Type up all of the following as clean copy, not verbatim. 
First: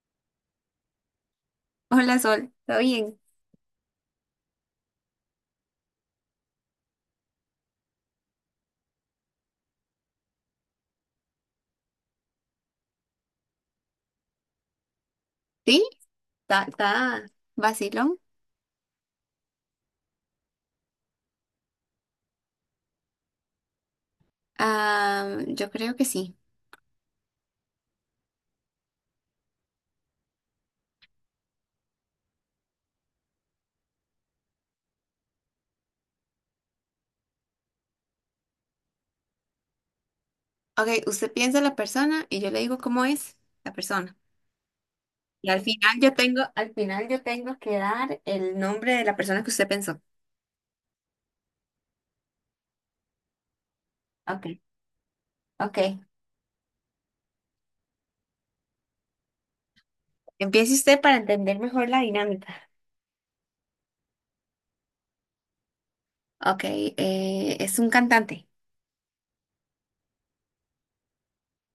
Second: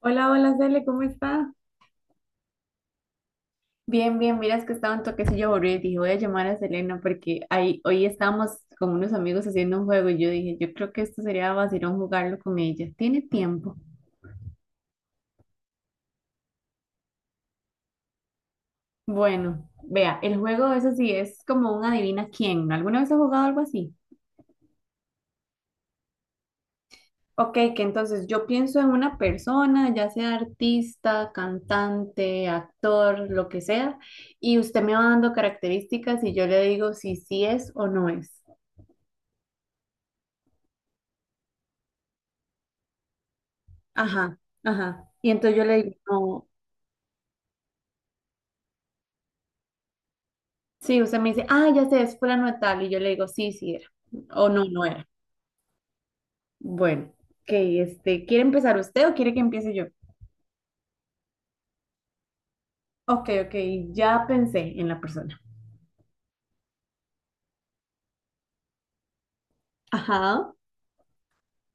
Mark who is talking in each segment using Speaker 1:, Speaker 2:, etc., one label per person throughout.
Speaker 1: Hola, hola, Cele, ¿cómo está?
Speaker 2: Hola Sol, ¿todo bien?
Speaker 1: Bien, bien, miras que estaba un toquecillo aburrido y dije, voy a llamar a Selena porque ahí, hoy estábamos con unos amigos haciendo un juego y yo dije, yo creo que esto sería vacilón jugarlo con ella. ¿Tiene tiempo?
Speaker 2: ¿Sí? ¿¿Está vacilón?
Speaker 1: Bueno, vea, el juego es así, es como un adivina quién, ¿no? ¿Alguna vez ha jugado algo así?
Speaker 2: Ah, yo creo que sí.
Speaker 1: Ok, que entonces yo pienso en una persona, ya sea artista, cantante, actor, lo que sea, y usted me va dando características y yo le digo si sí es o no es.
Speaker 2: Ok, usted piensa la persona y yo le digo cómo es la persona.
Speaker 1: Ajá, ajá. Y
Speaker 2: Y
Speaker 1: entonces
Speaker 2: al
Speaker 1: yo le digo,
Speaker 2: final yo tengo,
Speaker 1: no,
Speaker 2: al final yo tengo que dar el nombre de la persona que usted pensó.
Speaker 1: sí, usted me dice, ah, ya sé, es fulano de tal. Y yo le digo, sí, sí era.
Speaker 2: Ok,
Speaker 1: O no, no era.
Speaker 2: ok.
Speaker 1: Bueno, ok, ¿quiere empezar usted o quiere que empiece yo?
Speaker 2: Empiece usted para entender mejor la dinámica.
Speaker 1: Ok, ok, ya pensé en la persona.
Speaker 2: Ok, es un cantante.
Speaker 1: Ajá.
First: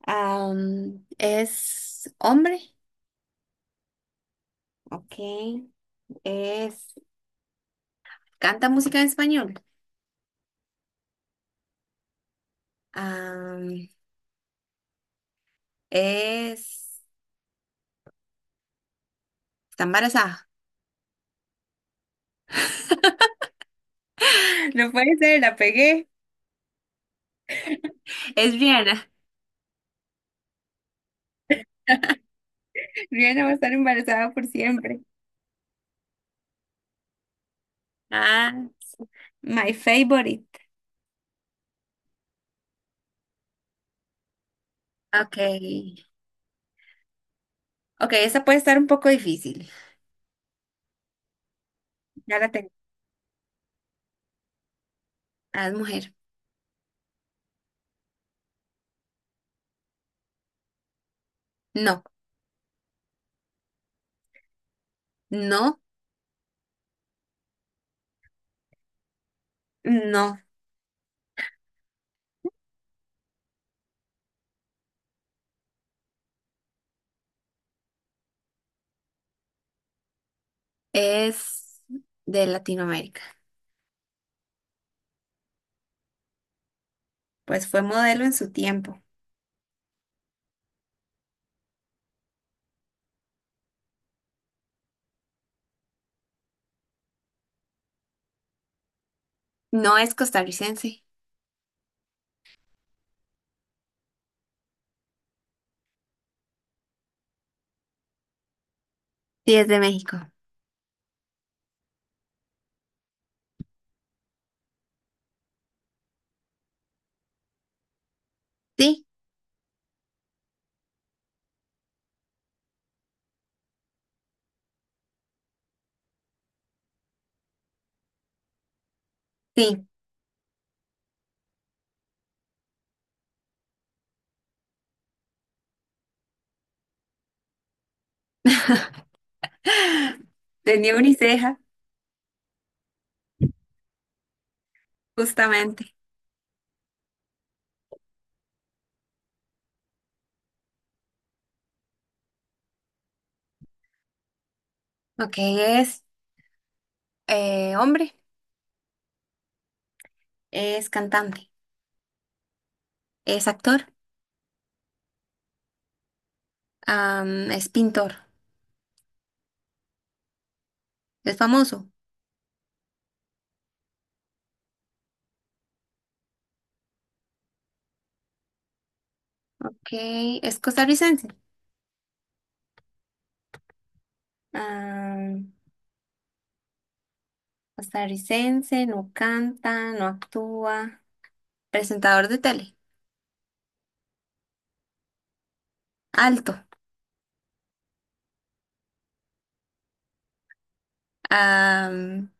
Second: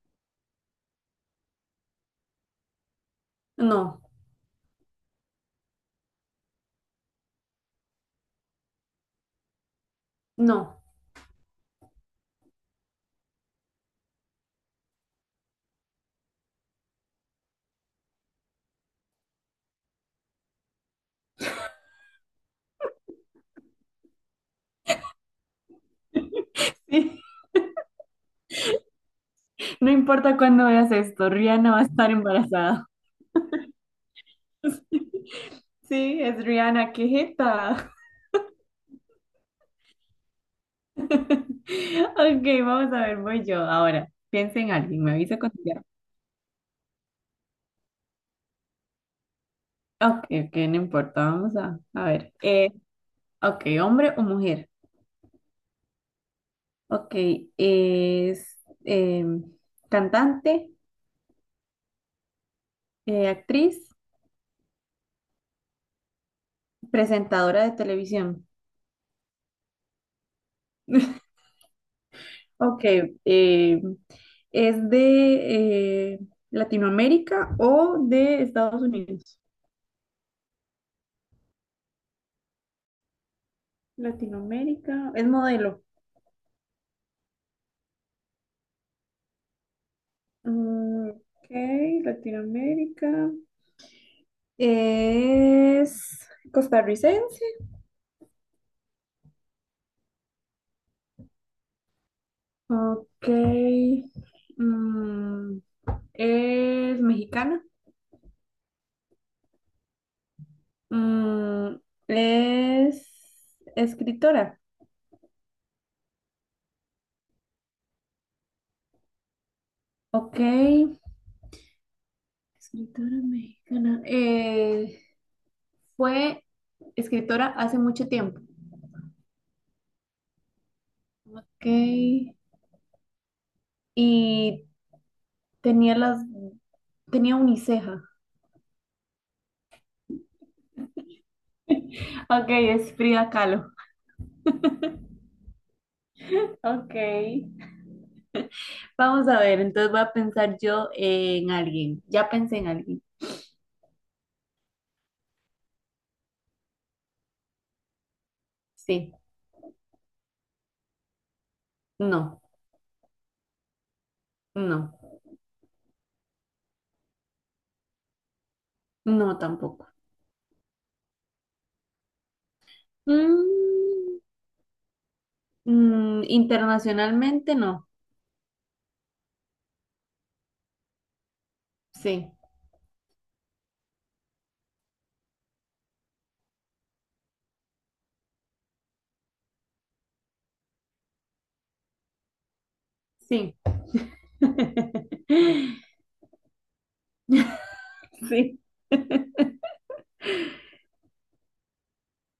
Speaker 2: Es hombre.
Speaker 1: No,
Speaker 2: Ok. Es, canta música en español.
Speaker 1: no.
Speaker 2: Am, es, está embarazada. No puede ser, la pegué. Es Rihanna.
Speaker 1: Sí, no importa cuándo veas esto, Rihanna va a estar embarazada.
Speaker 2: Rihanna va a estar embarazada por siempre.
Speaker 1: Sí, es Rihanna, qué jeta.
Speaker 2: Ah, my favorite.
Speaker 1: Ok, vamos a ver, voy yo ahora. Piensa en alguien, me
Speaker 2: Ok.
Speaker 1: avisa cuando ya.
Speaker 2: Ok, esa puede estar un poco difícil.
Speaker 1: Ok, ok, no importa, vamos a ver.
Speaker 2: Ya la tengo.
Speaker 1: Ok, hombre o mujer.
Speaker 2: Ah, es mujer.
Speaker 1: Ok, es cantante,
Speaker 2: No,
Speaker 1: actriz,
Speaker 2: no,
Speaker 1: presentadora de televisión.
Speaker 2: no.
Speaker 1: Ok, em, ¿es de Latinoamérica o de Estados Unidos?
Speaker 2: Es de Latinoamérica.
Speaker 1: Latinoamérica, es modelo.
Speaker 2: Pues fue modelo en su tiempo.
Speaker 1: Mm, ok, Latinoamérica. ¿Es costarricense?
Speaker 2: No es costarricense.
Speaker 1: Ok. Mm, ¿es mexicana?
Speaker 2: Sí, es de México.
Speaker 1: Mm, ¿es escritora?
Speaker 2: Sí,
Speaker 1: Ok. Escritora mexicana. Fue escritora hace mucho tiempo.
Speaker 2: sí.
Speaker 1: Ok. Y tenía las... Tenía uniceja.
Speaker 2: Tenía uniceja.
Speaker 1: Ok, es Frida Kahlo.
Speaker 2: Justamente.
Speaker 1: Ok. Vamos a ver, entonces voy a pensar yo en alguien. Ya pensé en alguien.
Speaker 2: Ok, es hombre,
Speaker 1: Sí.
Speaker 2: es cantante,
Speaker 1: No,
Speaker 2: es actor.
Speaker 1: no.
Speaker 2: Es pintor,
Speaker 1: No, tampoco.
Speaker 2: es famoso.
Speaker 1: Mm, mm, internacionalmente no.
Speaker 2: Ok, es costarricense.
Speaker 1: Sí,
Speaker 2: Am, costarricense, no canta, no actúa. Presentador de tele,
Speaker 1: sí.
Speaker 2: alto.
Speaker 1: Sí.
Speaker 2: Am,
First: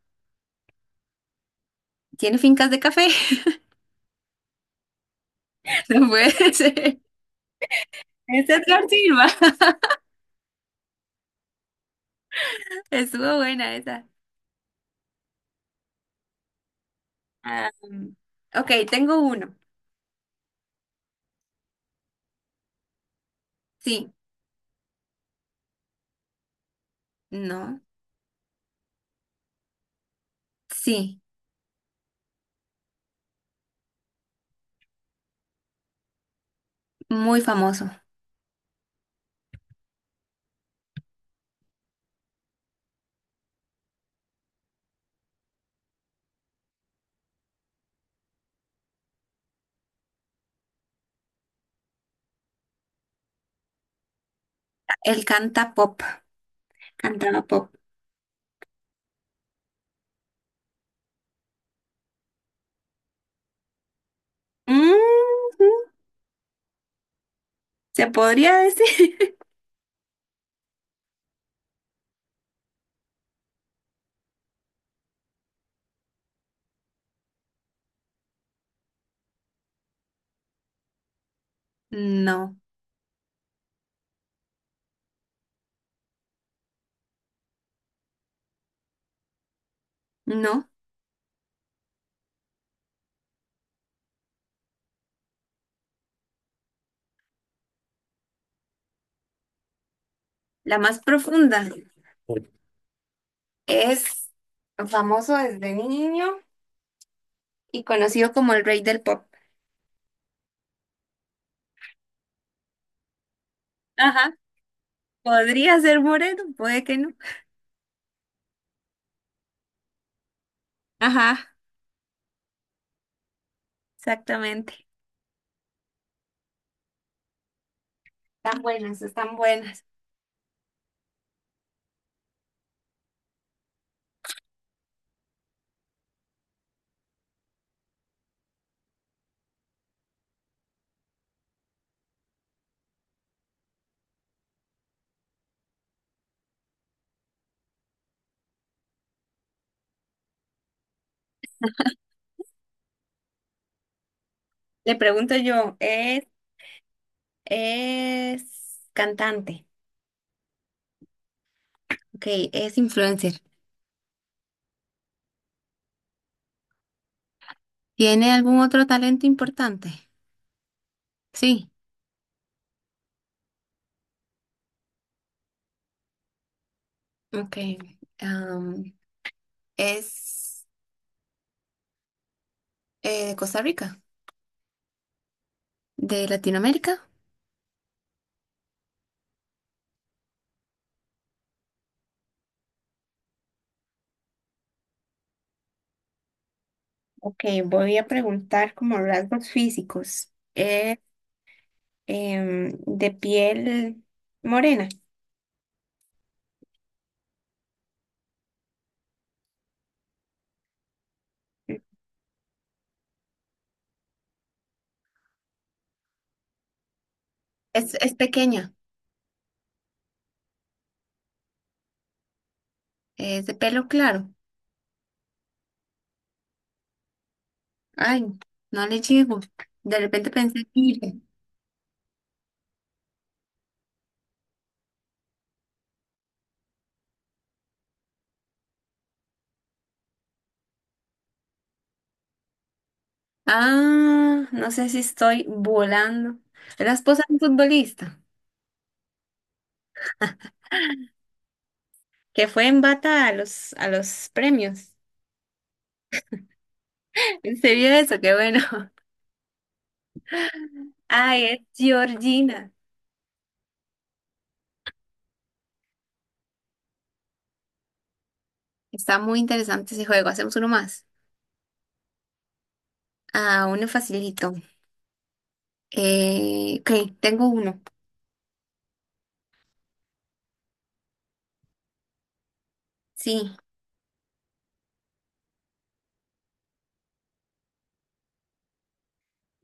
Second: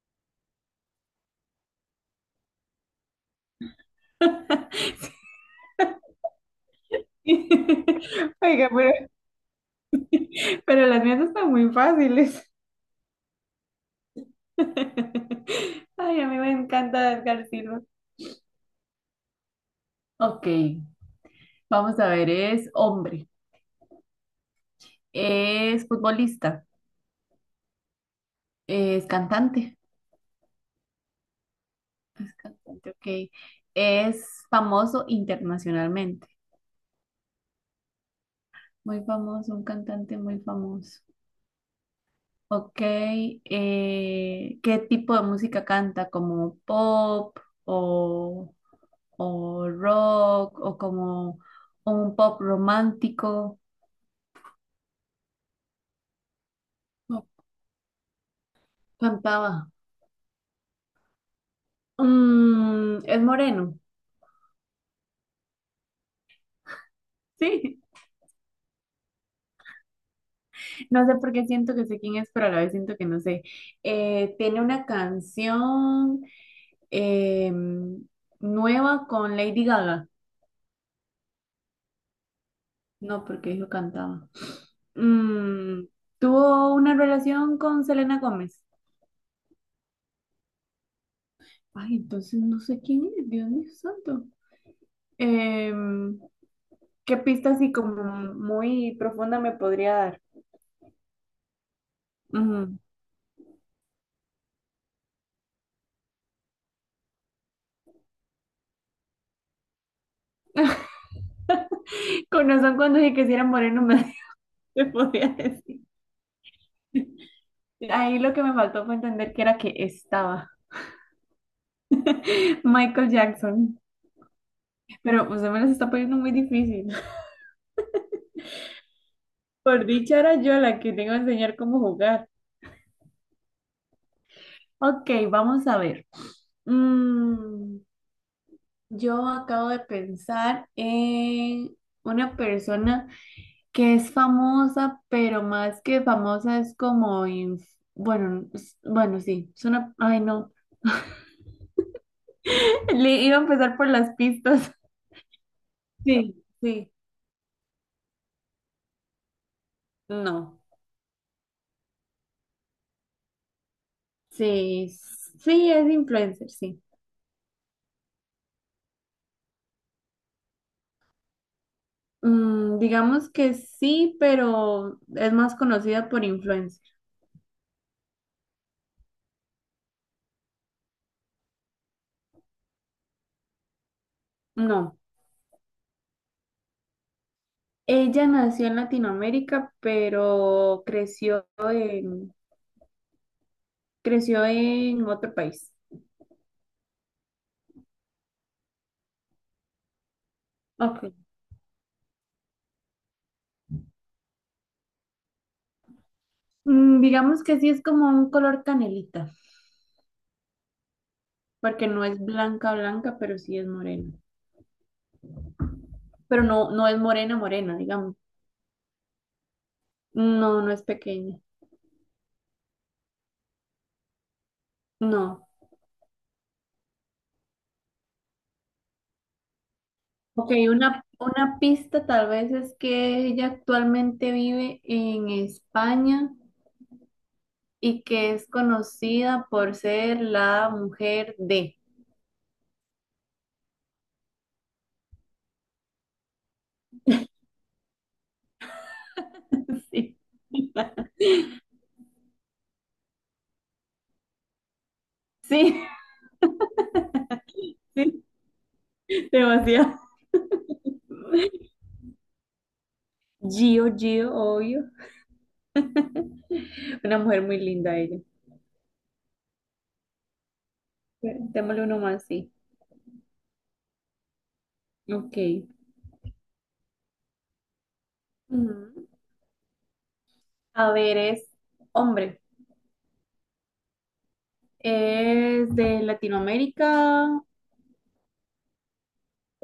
Speaker 2: tiene fincas de café. No puede ser. Es
Speaker 1: Oiga,
Speaker 2: Edgar Silva.
Speaker 1: pero las mías están muy fáciles.
Speaker 2: Estuvo buena esa.
Speaker 1: Ay, a mí me encanta Edgar Silva.
Speaker 2: Am, ok, tengo uno.
Speaker 1: Ok, vamos a ver, es hombre,
Speaker 2: Sí,
Speaker 1: es futbolista,
Speaker 2: no,
Speaker 1: es cantante,
Speaker 2: sí,
Speaker 1: es cantante, ok, es famoso internacionalmente,
Speaker 2: muy famoso.
Speaker 1: muy famoso, un cantante muy famoso. Ok, ¿qué tipo de música canta? ¿Como pop o, o rock o como un pop romántico?
Speaker 2: Él canta pop,
Speaker 1: No,
Speaker 2: cantaba pop.
Speaker 1: cantaba. Mm, es moreno,
Speaker 2: Mm,
Speaker 1: sí.
Speaker 2: ¿se podría decir?
Speaker 1: No sé por qué siento que sé quién es, pero a la vez siento que no sé. Tiene una canción em, nueva con Lady Gaga.
Speaker 2: No.
Speaker 1: No, porque yo cantaba. Mm, tuvo una relación con Selena Gómez.
Speaker 2: No,
Speaker 1: Ay, entonces no sé quién es, Dios mío santo. Em, ¿Qué pista así como muy profunda me podría dar?
Speaker 2: la más profunda.
Speaker 1: Ujú.
Speaker 2: Es famoso desde niño y conocido como el rey del pop.
Speaker 1: Con razón cuando dije que si era moreno me,
Speaker 2: Ajá,
Speaker 1: me podía
Speaker 2: podría
Speaker 1: decir.
Speaker 2: ser moreno, puede que no.
Speaker 1: Ahí lo que me faltó fue entender que era que estaba
Speaker 2: Ajá.
Speaker 1: Michael Jackson.
Speaker 2: Exactamente.
Speaker 1: Pero usted me las está poniendo muy difícil.
Speaker 2: Están buenas, están buenas.
Speaker 1: Por dicha era yo la que tengo que enseñar cómo jugar. Ok, vamos a ver. Mm, yo acabo de pensar en una persona que es famosa, pero más que famosa es como, bueno, sí, es una, ay no, le iba a empezar por las pistas.
Speaker 2: Le pregunto yo,
Speaker 1: Sí, sí,
Speaker 2: es cantante?
Speaker 1: no,
Speaker 2: Ok, es influencer.
Speaker 1: sí, sí, es influencer, sí.
Speaker 2: ¿Tiene algún otro talento importante? Sí.
Speaker 1: Mm, digamos que sí, pero es más conocida por influencer.
Speaker 2: Ok. am, ¿es de Costa Rica?
Speaker 1: No,
Speaker 2: ¿De Latinoamérica?
Speaker 1: ella nació en Latinoamérica, pero creció en otro país.
Speaker 2: Ok, voy a preguntar como rasgos físicos. Es
Speaker 1: Ok.
Speaker 2: de piel morena.
Speaker 1: Mm, digamos que sí, es como un color canelita, porque no es blanca, blanca, pero sí es morena. Pero no, no es morena, morena,
Speaker 2: Es
Speaker 1: digamos.
Speaker 2: pequeña.
Speaker 1: No, no es pequeña.
Speaker 2: Es de pelo claro.
Speaker 1: No.
Speaker 2: Ay, no le llego. De repente
Speaker 1: Ok,
Speaker 2: pensé, mire.
Speaker 1: una pista tal vez es que ella actualmente vive en España y que es conocida por ser la mujer de.
Speaker 2: Ah, no sé si estoy volando. Es la esposa de un futbolista que fue en bata a los premios.
Speaker 1: Sí,
Speaker 2: ¿Se vio eso?
Speaker 1: sí,
Speaker 2: Qué bueno.
Speaker 1: sí, demasiado.
Speaker 2: Ay, es Georgina.
Speaker 1: Gio, Gio, obvio. Una mujer muy linda ella.
Speaker 2: Está muy interesante ese juego. Hacemos uno más.
Speaker 1: Démosle uno más, sí.
Speaker 2: Ah, uno facilito.
Speaker 1: Ok.
Speaker 2: Ok, tengo uno.
Speaker 1: Ujú. A ver, es hombre.
Speaker 2: Sí,
Speaker 1: ¿Es de Latinoamérica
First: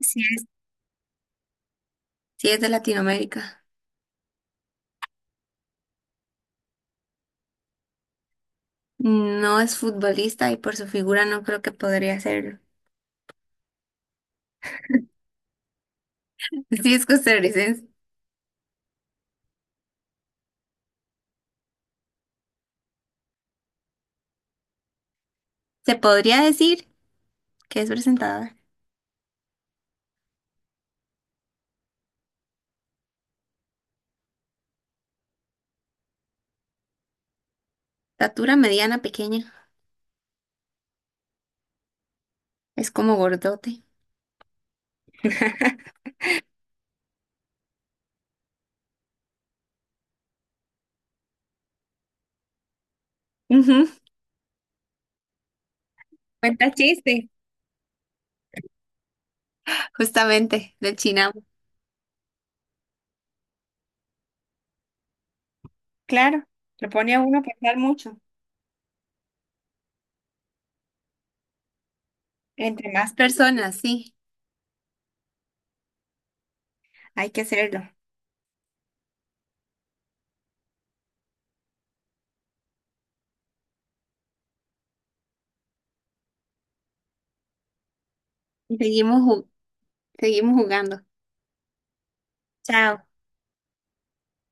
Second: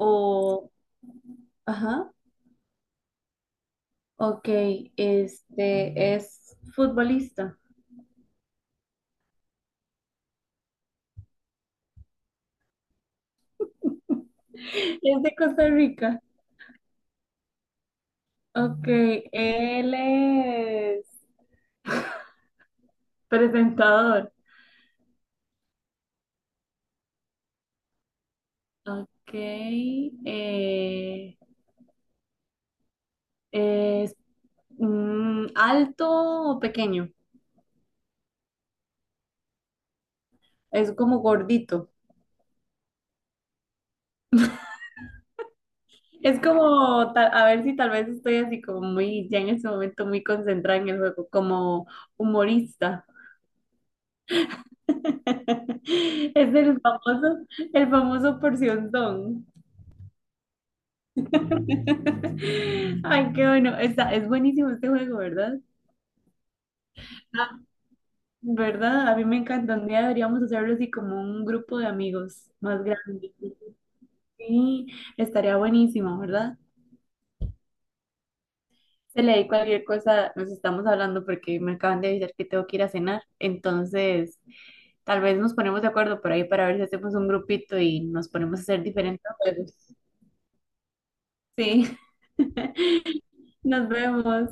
Speaker 2: sí es,
Speaker 1: Ajá.
Speaker 2: sí es de Latinoamérica.
Speaker 1: Ok, este es futbolista.
Speaker 2: No es futbolista y por su figura no creo que podría serlo.
Speaker 1: Es de Costa Rica.
Speaker 2: Sí es costarricense.
Speaker 1: Ok, él es presentador.
Speaker 2: Se podría decir que es presentada.
Speaker 1: Ok, eh, es alto o pequeño.
Speaker 2: Estatura mediana, pequeña.
Speaker 1: Es como gordito.
Speaker 2: Es como gordote.
Speaker 1: Es como, a ver si tal vez estoy así como muy, ya en ese momento muy concentrada en el juego, como humorista.
Speaker 2: Ujú,
Speaker 1: Es
Speaker 2: cuenta chiste.
Speaker 1: el famoso porcionzón.
Speaker 2: Justamente, del Chinamo.
Speaker 1: Ay, qué bueno. Está, es buenísimo este juego, ¿verdad?
Speaker 2: Claro, lo pone a uno a
Speaker 1: Ah,
Speaker 2: pensar mucho.
Speaker 1: ¿verdad? A mí me encanta. Un día deberíamos hacerlo así como un grupo de amigos más
Speaker 2: Entre más
Speaker 1: grande.
Speaker 2: personas, sí.
Speaker 1: Sí, estaría buenísimo, ¿verdad?
Speaker 2: Hay que hacerlo.
Speaker 1: Se le di cualquier cosa, nos estamos hablando porque me acaban de avisar que tengo que ir a cenar. Entonces... Tal vez nos ponemos de acuerdo por ahí para ver si hacemos un grupito y nos ponemos a hacer
Speaker 2: Seguimos,
Speaker 1: diferentes
Speaker 2: ju-
Speaker 1: juegos.
Speaker 2: seguimos jugando.
Speaker 1: Sí.
Speaker 2: Chao.
Speaker 1: Nos vemos.